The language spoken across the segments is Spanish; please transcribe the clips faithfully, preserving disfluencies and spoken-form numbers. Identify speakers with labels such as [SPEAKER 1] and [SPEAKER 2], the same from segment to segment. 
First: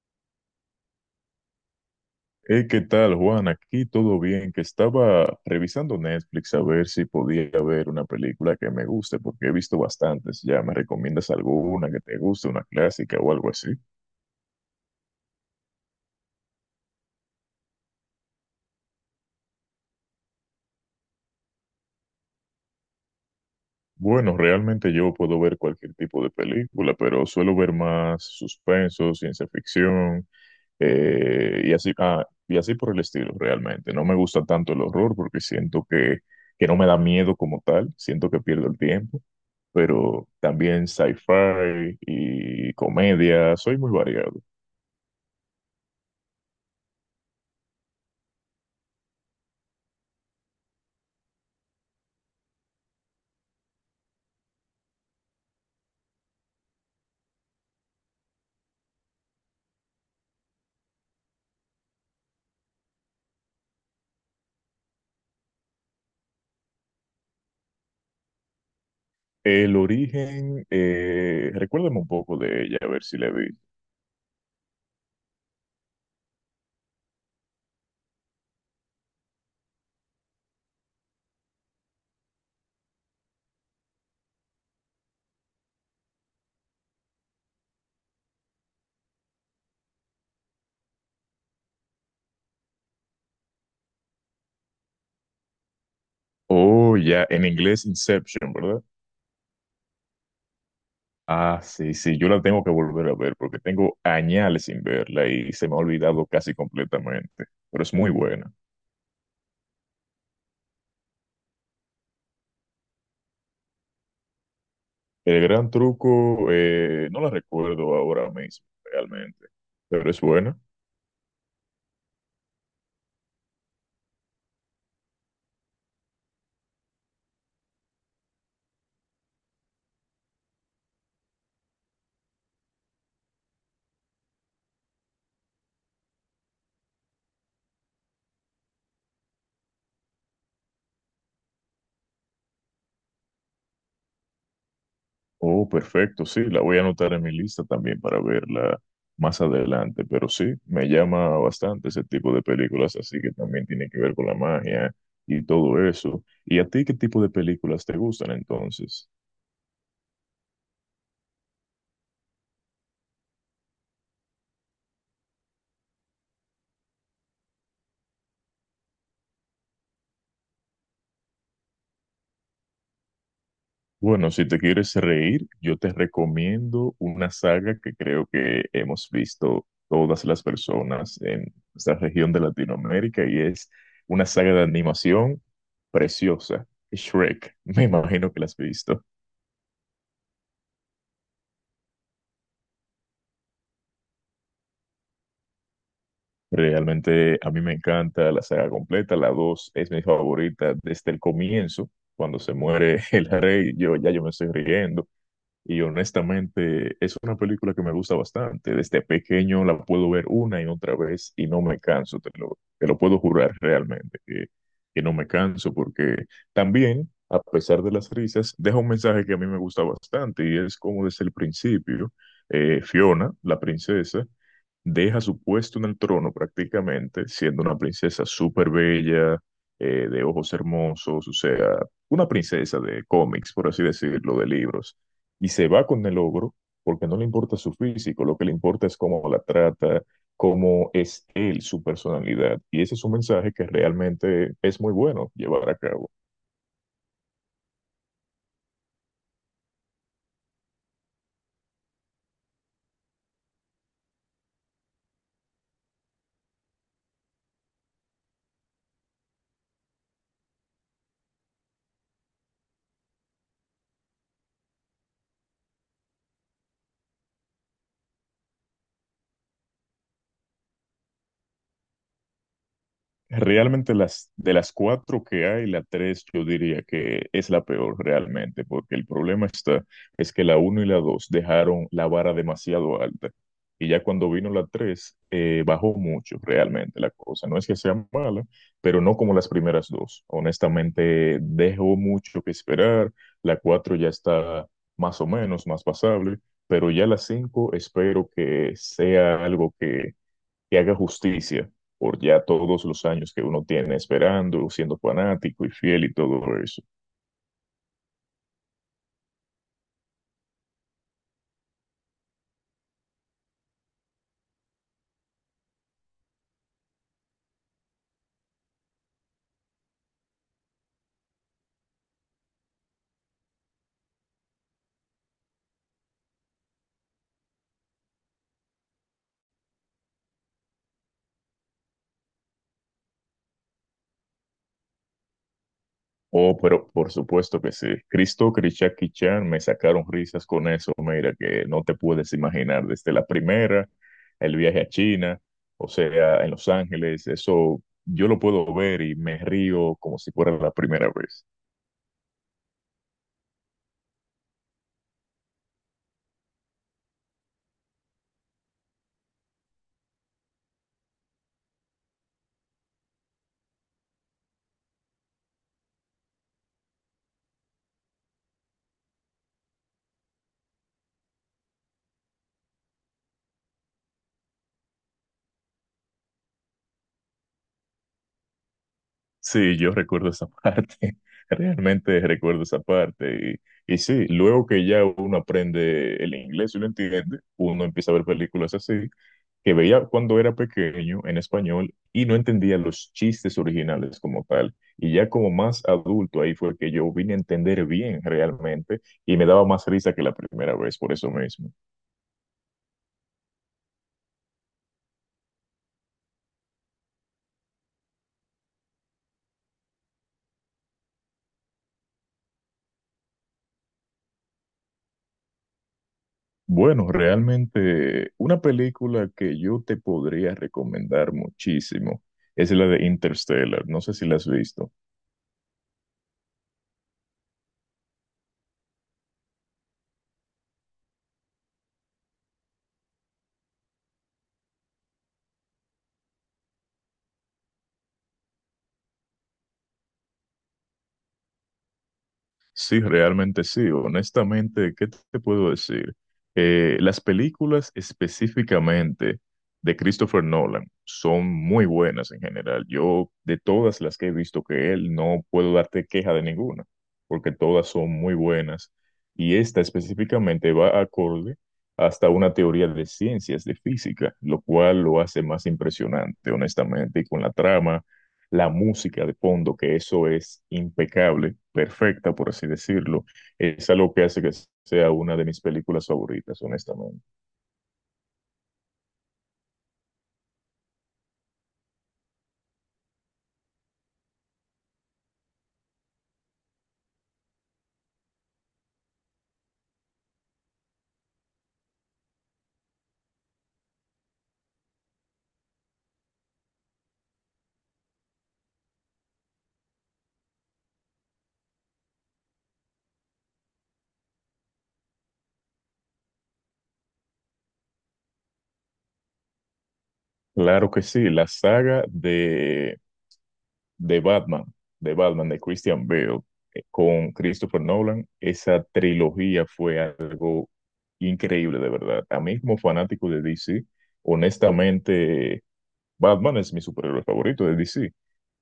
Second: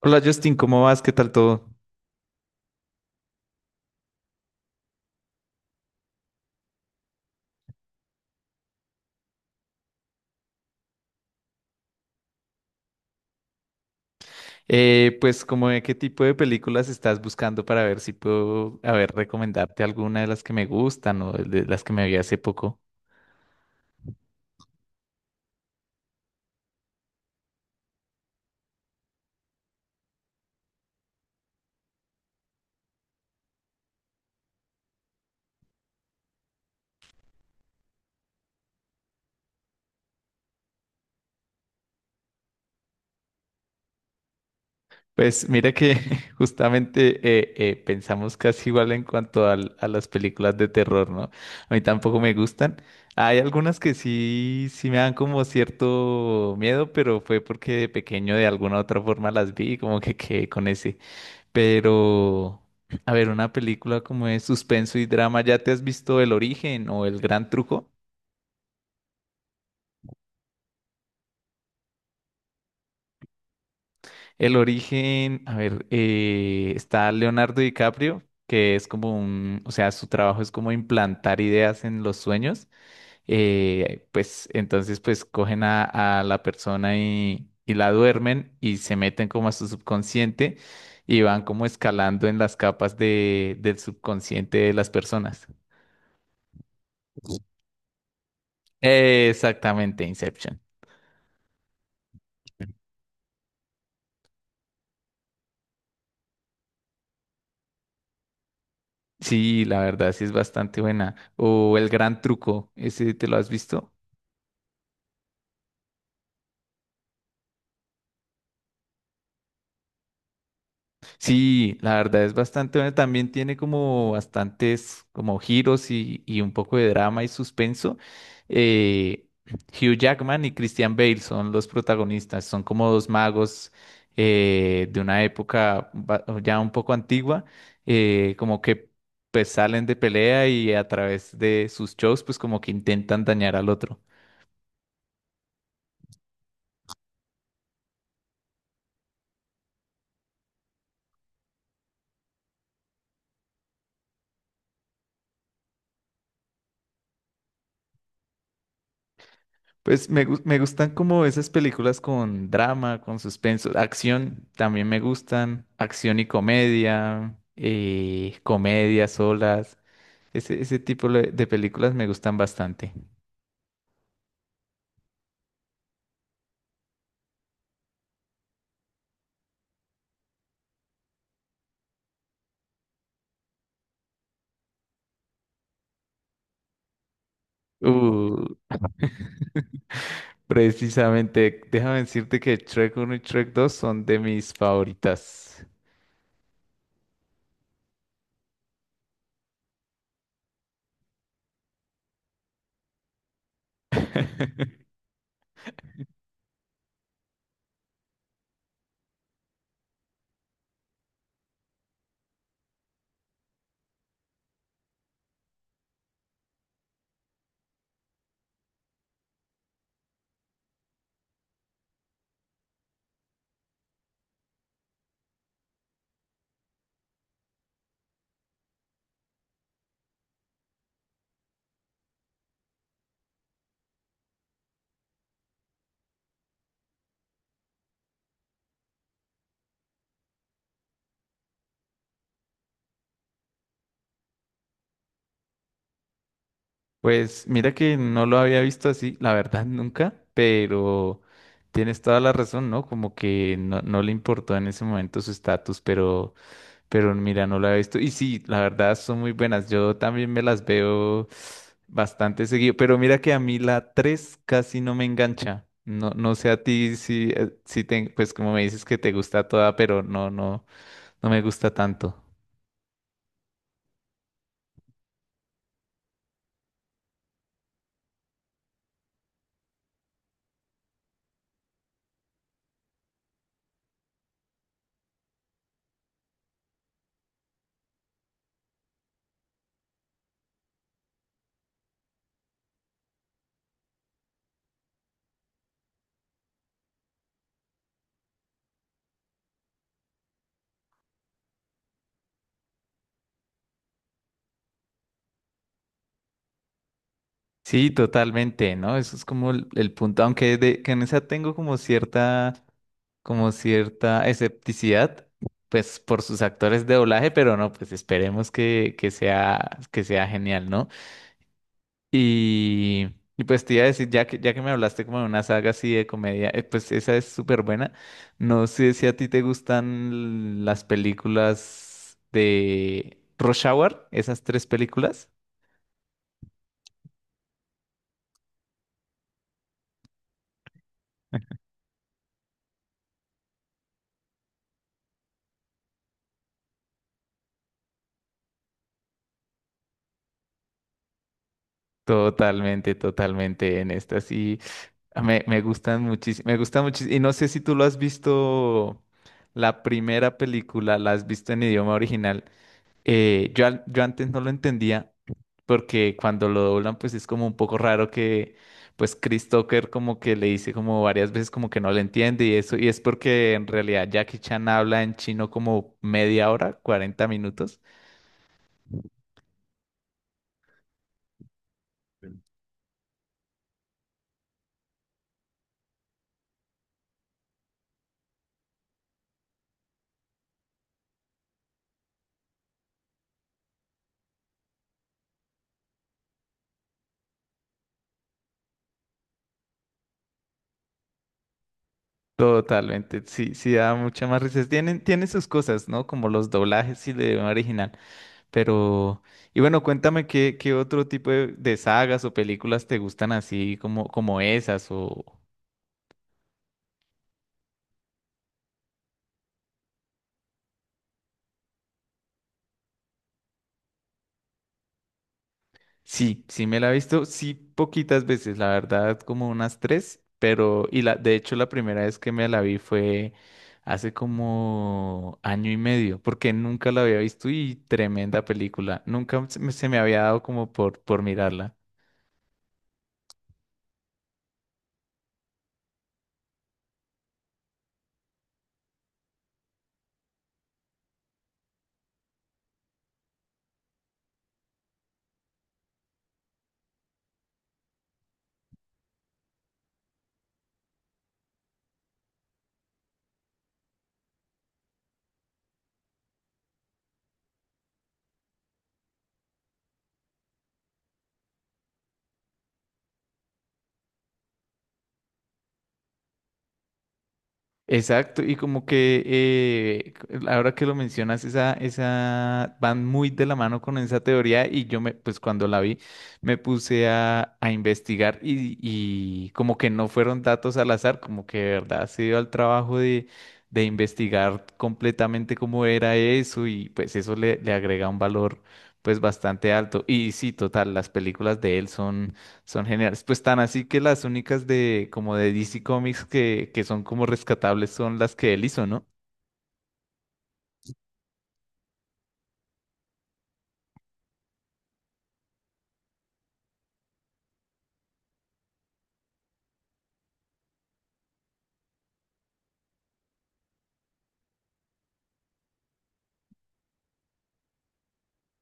[SPEAKER 1] Hola Justin, ¿cómo vas? ¿Qué tal todo?
[SPEAKER 2] Hey, ¿qué tal, Juan? Aquí todo bien, que estaba revisando Netflix a ver si podía ver una película que me guste, porque he visto bastantes ya. ¿Me recomiendas alguna que te guste, una clásica o algo así?
[SPEAKER 1] Eh, pues como de qué tipo de películas estás buscando para ver si puedo, a ver, recomendarte alguna de las que me gustan o de las que me vi hace poco.
[SPEAKER 2] Bueno, realmente yo puedo ver cualquier tipo de película, pero suelo ver más suspenso, ciencia ficción. eh, y así, ah, y así por el estilo, realmente. No me gusta tanto el horror porque siento que, que no me da miedo como tal, siento que pierdo el tiempo, pero también sci-fi y comedia, soy muy variado.
[SPEAKER 1] Pues mira que justamente eh, eh, pensamos casi igual en cuanto al- a las películas de terror, ¿no? A mí tampoco me gustan. Hay algunas que sí, sí me dan como cierto miedo, pero fue porque de pequeño de alguna u otra forma las vi y como que quedé con ese. Pero, a ver, una película como de suspenso y drama, ¿ya te has visto El Origen o El Gran Truco?
[SPEAKER 2] El Origen, eh, recuérdame un poco de ella, a ver si la vi.
[SPEAKER 1] El Origen, a ver, eh, está Leonardo DiCaprio, que es como un, o sea, su trabajo es como implantar ideas en los sueños. Eh, pues entonces, pues cogen a, a la persona y, y la duermen y se meten como a su subconsciente y van como escalando en las capas de, del subconsciente de las personas.
[SPEAKER 2] Oh, ya, en inglés Inception, ¿verdad?
[SPEAKER 1] Eh, exactamente, Inception.
[SPEAKER 2] Ah, sí, sí, yo la tengo que volver a ver porque tengo añales sin verla y se me ha olvidado casi completamente, pero es muy buena.
[SPEAKER 1] Sí, la verdad sí es bastante buena. O El Gran Truco, ¿ese te lo has visto?
[SPEAKER 2] El Gran Truco, eh, no la recuerdo ahora mismo, realmente, pero es buena.
[SPEAKER 1] Sí, la verdad es bastante buena. También tiene como bastantes como giros y, y un poco de drama y suspenso. Eh, Hugh Jackman y Christian Bale son los protagonistas. Son como dos magos eh, de una época ba- ya un poco antigua, eh, como que pues salen de pelea y a través de sus shows pues como que intentan dañar al otro.
[SPEAKER 2] Oh, perfecto, sí, la voy a anotar en mi lista también para verla más adelante, pero sí, me llama bastante ese tipo de películas, así que también tiene que ver con la magia y todo eso. ¿Y a ti qué tipo de películas te gustan entonces?
[SPEAKER 1] Pues me, gus- me gustan como esas películas con drama, con suspenso, acción, también me gustan, acción y comedia, eh, comedia solas, ese, ese tipo de de películas me gustan bastante.
[SPEAKER 2] Bueno, si te quieres reír, yo te recomiendo una saga que creo que hemos visto todas las personas en esta región de Latinoamérica y es una saga de animación preciosa, Shrek. Me imagino que
[SPEAKER 1] Uh,
[SPEAKER 2] la has visto.
[SPEAKER 1] precisamente, déjame decirte que Shrek uno y Shrek dos son de mis favoritas.
[SPEAKER 2] Realmente a mí me encanta la saga completa, la dos es mi favorita desde el comienzo, cuando se muere el rey, yo ya yo me estoy riendo. Y honestamente, es una película que me gusta bastante. Desde pequeño la puedo ver una y otra vez y no me canso, te lo, te lo puedo jurar realmente, que, que no me canso, porque también, a pesar de las risas, deja un mensaje que a mí me gusta bastante y es como desde el principio, eh, Fiona, la princesa, deja su puesto en el trono prácticamente, siendo una princesa súper bella, eh, de ojos hermosos, o sea, una princesa de cómics, por así decirlo, de libros, y se va con el ogro porque no le importa su físico, lo que le importa es cómo la trata, cómo es él, su personalidad, y ese es un mensaje que realmente es muy bueno llevar a cabo.
[SPEAKER 1] Pues mira que no lo había visto así, la verdad nunca, pero tienes toda la razón, ¿no? Como que no, no le importó en ese momento su estatus, pero, pero mira, no lo había visto. Y sí, la verdad son muy buenas. Yo también me las veo bastante seguido, pero mira que a mí la tres casi no me engancha. No, no sé a ti si, eh, si te, pues como me dices que te gusta toda, pero no, no, no me gusta tanto.
[SPEAKER 2] Realmente las de las cuatro que hay, la tres yo diría que es la peor realmente, porque el problema está es que la uno y la dos dejaron la vara demasiado alta y ya cuando vino la tres eh, bajó mucho realmente la cosa. No es que sea mala, pero no como las primeras dos. Honestamente dejó mucho que esperar. La cuatro ya está más o menos más pasable, pero ya la cinco espero que sea algo que que haga justicia por ya todos los años que uno tiene esperando, siendo fanático y fiel y todo eso.
[SPEAKER 1] Sí, totalmente, ¿no? Eso es como el, el punto, aunque de, que en esa tengo como cierta, como cierta escepticidad, pues por sus actores de doblaje, pero no, pues esperemos que, que sea, que sea genial, ¿no? Y, y pues te iba a decir, ya que, ya que me hablaste como de una saga así de comedia, eh, pues esa es súper buena. No sé si a ti te gustan las películas de Rush Hour, esas tres películas.
[SPEAKER 2] Oh, pero por supuesto que sí. Cristo, Krishaki Chan, me sacaron risas con eso, mira, que no te puedes imaginar desde la primera, el viaje a China, o sea, en Los Ángeles, eso yo lo puedo ver y me río como si fuera la primera vez.
[SPEAKER 1] Totalmente, totalmente en estas. Me, me gustan muchísimo, me gustan muchísimo. Y no sé si tú lo has visto, la primera película, la has visto en idioma original. Eh, yo, al- yo antes no lo entendía, porque cuando lo doblan, pues es como un poco raro que, pues Chris Tucker como que le dice como varias veces como que no le entiende y eso, y es porque en realidad Jackie Chan habla en chino como media hora, cuarenta minutos.
[SPEAKER 2] Sí, yo recuerdo esa parte, realmente recuerdo esa parte. Y, y sí, luego que ya uno aprende el inglés y lo entiende, uno empieza a ver películas así, que veía cuando era pequeño en español y no entendía los chistes originales como tal. Y ya como más adulto, ahí fue que yo vine a entender bien realmente y me daba más risa que la primera vez, por eso mismo.
[SPEAKER 1] Totalmente, sí, sí da mucha más risa. Tienen, tienen sus cosas, ¿no? Como los doblajes y el idioma original. Pero, y bueno, cuéntame qué, qué otro tipo de, de sagas o películas te gustan así como, como esas o...
[SPEAKER 2] Bueno, realmente una película que yo te podría recomendar muchísimo es la de Interstellar. No sé si la has visto.
[SPEAKER 1] Sí, sí me la he visto, sí poquitas veces, la verdad, como unas tres, pero, y la, de hecho la primera vez que me la vi fue hace como año y medio, porque nunca la había visto y tremenda película, nunca se me se me había dado como por, por mirarla.
[SPEAKER 2] Sí, realmente sí. Honestamente, ¿qué te puedo decir? Eh, las películas específicamente de Christopher Nolan son muy buenas en general. Yo, de todas las que he visto que él, no puedo darte queja de ninguna, porque todas son muy buenas. Y esta específicamente va acorde hasta una teoría de ciencias, de física, lo cual lo hace más impresionante, honestamente, y con la trama la música de fondo, que eso es impecable, perfecta, por así decirlo, es algo que hace que sea una de mis películas favoritas, honestamente.
[SPEAKER 1] Exacto, y como que eh, c- ahora que lo mencionas, esa, esa van muy de la mano con esa teoría y yo me, pues cuando la vi, me puse a, a investigar y, y como que no fueron datos al azar, como que de verdad se dio al trabajo de, de investigar completamente cómo era eso y pues eso le, le agrega un valor pues bastante alto. Y sí, total, las películas de él son son geniales. Pues tan así que las únicas de como de D C Comics que, que son como rescatables son las que él hizo, ¿no?
[SPEAKER 2] Claro que sí, la saga de, de Batman, de Batman, de Christian Bale, eh, con Christopher Nolan, esa trilogía fue algo increíble, de verdad. A mí como fanático de D C, honestamente Batman es mi superhéroe favorito de D C.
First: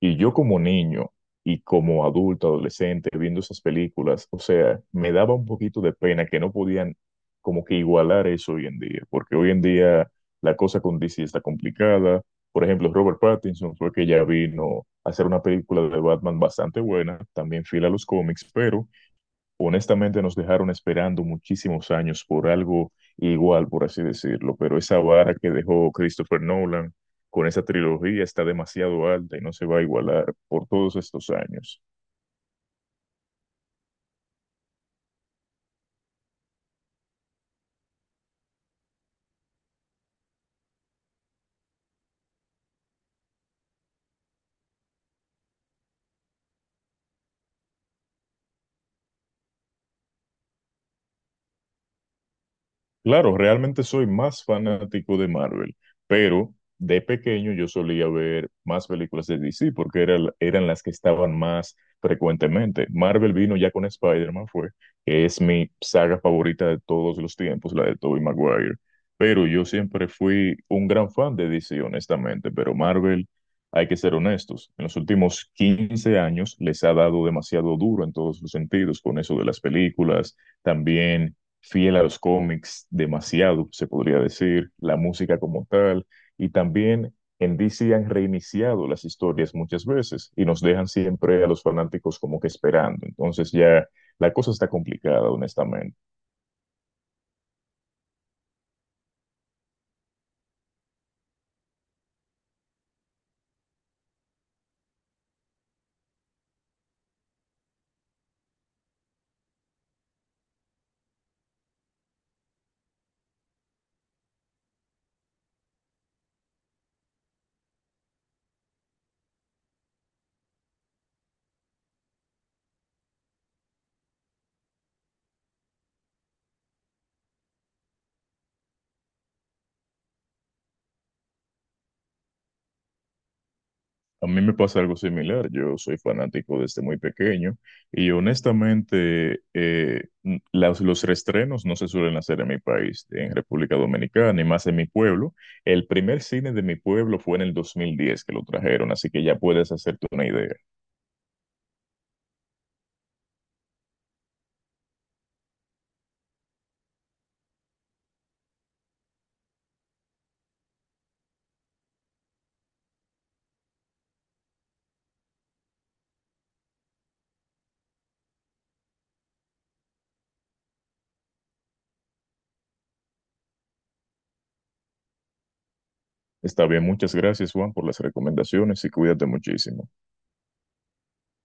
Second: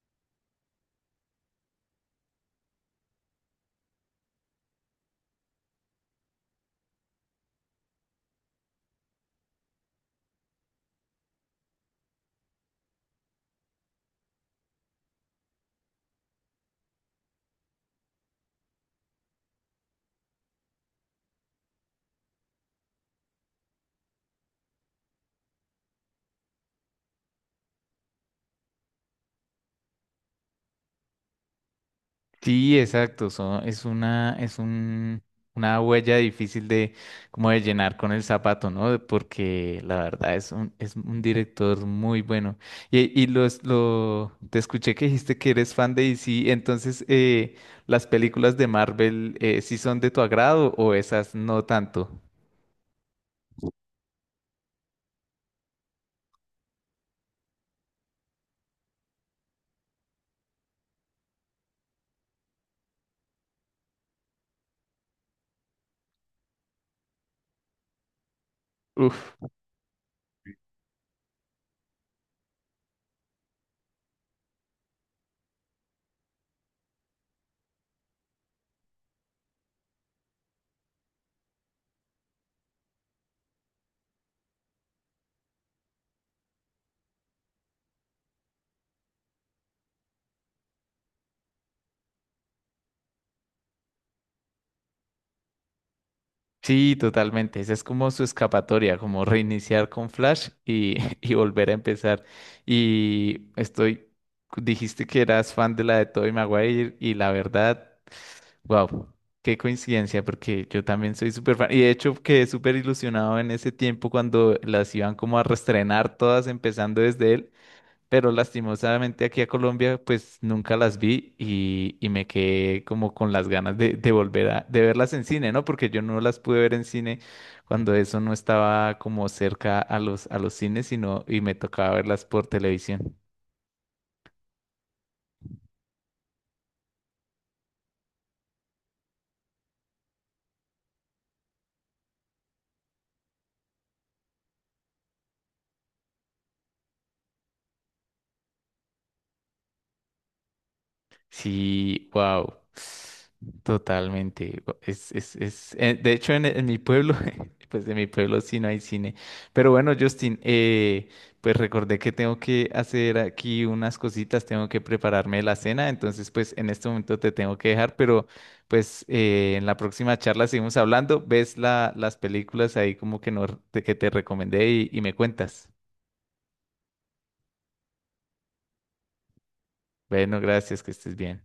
[SPEAKER 2] Y yo como niño y como adulto, adolescente, viendo esas películas, o sea, me daba un poquito de pena que no podían como que igualar eso hoy en día, porque hoy en día la cosa con D C está complicada. Por ejemplo, Robert Pattinson fue que ya vino a hacer una película de Batman bastante buena, también fiel a los cómics, pero honestamente nos dejaron esperando muchísimos años por algo igual, por así decirlo, pero esa vara que dejó Christopher Nolan con esa trilogía está demasiado alta y no se va a igualar por todos estos años.
[SPEAKER 1] Sí, exacto. Son, es una, es un, una huella difícil de como de llenar con el zapato, ¿no? Porque la verdad es un, es un director muy bueno. Y, y los, lo, te escuché que dijiste que eres fan de D C, entonces eh, ¿las películas de Marvel eh, sí son de tu agrado o esas no tanto?
[SPEAKER 2] Claro, realmente soy más fanático de Marvel, pero de pequeño yo solía ver más películas de D C porque era- eran las que estaban más frecuentemente. Marvel vino ya con Spider-Man, fue, que es mi saga favorita de todos los tiempos, la de Tobey Maguire.
[SPEAKER 1] Uf.
[SPEAKER 2] Pero yo siempre fui un gran fan de D C, honestamente, pero Marvel, hay que ser honestos, en los últimos quince años les ha dado demasiado duro en todos los sentidos con eso de las películas, también fiel a los cómics, demasiado, se podría decir, la música como tal, y también en D C han reiniciado las historias muchas veces y nos dejan siempre a los fanáticos como que esperando. Entonces ya la cosa está complicada, honestamente.
[SPEAKER 1] Sí, totalmente. Esa es como su escapatoria, como reiniciar con Flash y, y volver a empezar. Y estoy, dijiste que eras fan de la de Tobey Maguire y la verdad, wow, qué coincidencia, porque yo también soy súper fan. Y de hecho quedé súper ilusionado en ese tiempo cuando las iban como a reestrenar todas, empezando desde él, pero lastimosamente aquí a Colombia pues nunca las vi y, y me quedé como con las ganas de, de volver a de verlas en cine, ¿no? Porque yo no las pude ver en cine cuando eso no estaba como cerca a los, a los cines, sino y me tocaba verlas por televisión.
[SPEAKER 2] A mí me pasa algo similar. Yo soy fanático desde muy pequeño y honestamente eh, n- las- los reestrenos no se suelen hacer en mi país, en República Dominicana y más en mi pueblo. El primer cine de mi pueblo fue en el dos mil diez que lo trajeron, así que ya puedes hacerte una idea.
[SPEAKER 1] Sí, wow. Totalmente. Gu- Es, es, es, eh, de hecho, en, en mi pueblo, pues de mi pueblo sí no hay cine. Pero bueno, Justin, eh, pues recordé que tengo que hacer aquí unas cositas, tengo que prepararme la cena, entonces pues en este momento te tengo que dejar, pero pues eh, en la próxima charla seguimos hablando, ves la, las películas ahí como que, no, que te recomendé y y me cuentas.
[SPEAKER 2] Está bien, muchas gracias Juan por las recomendaciones y cuídate muchísimo.
[SPEAKER 1] Bueno, gracias, que estés bien.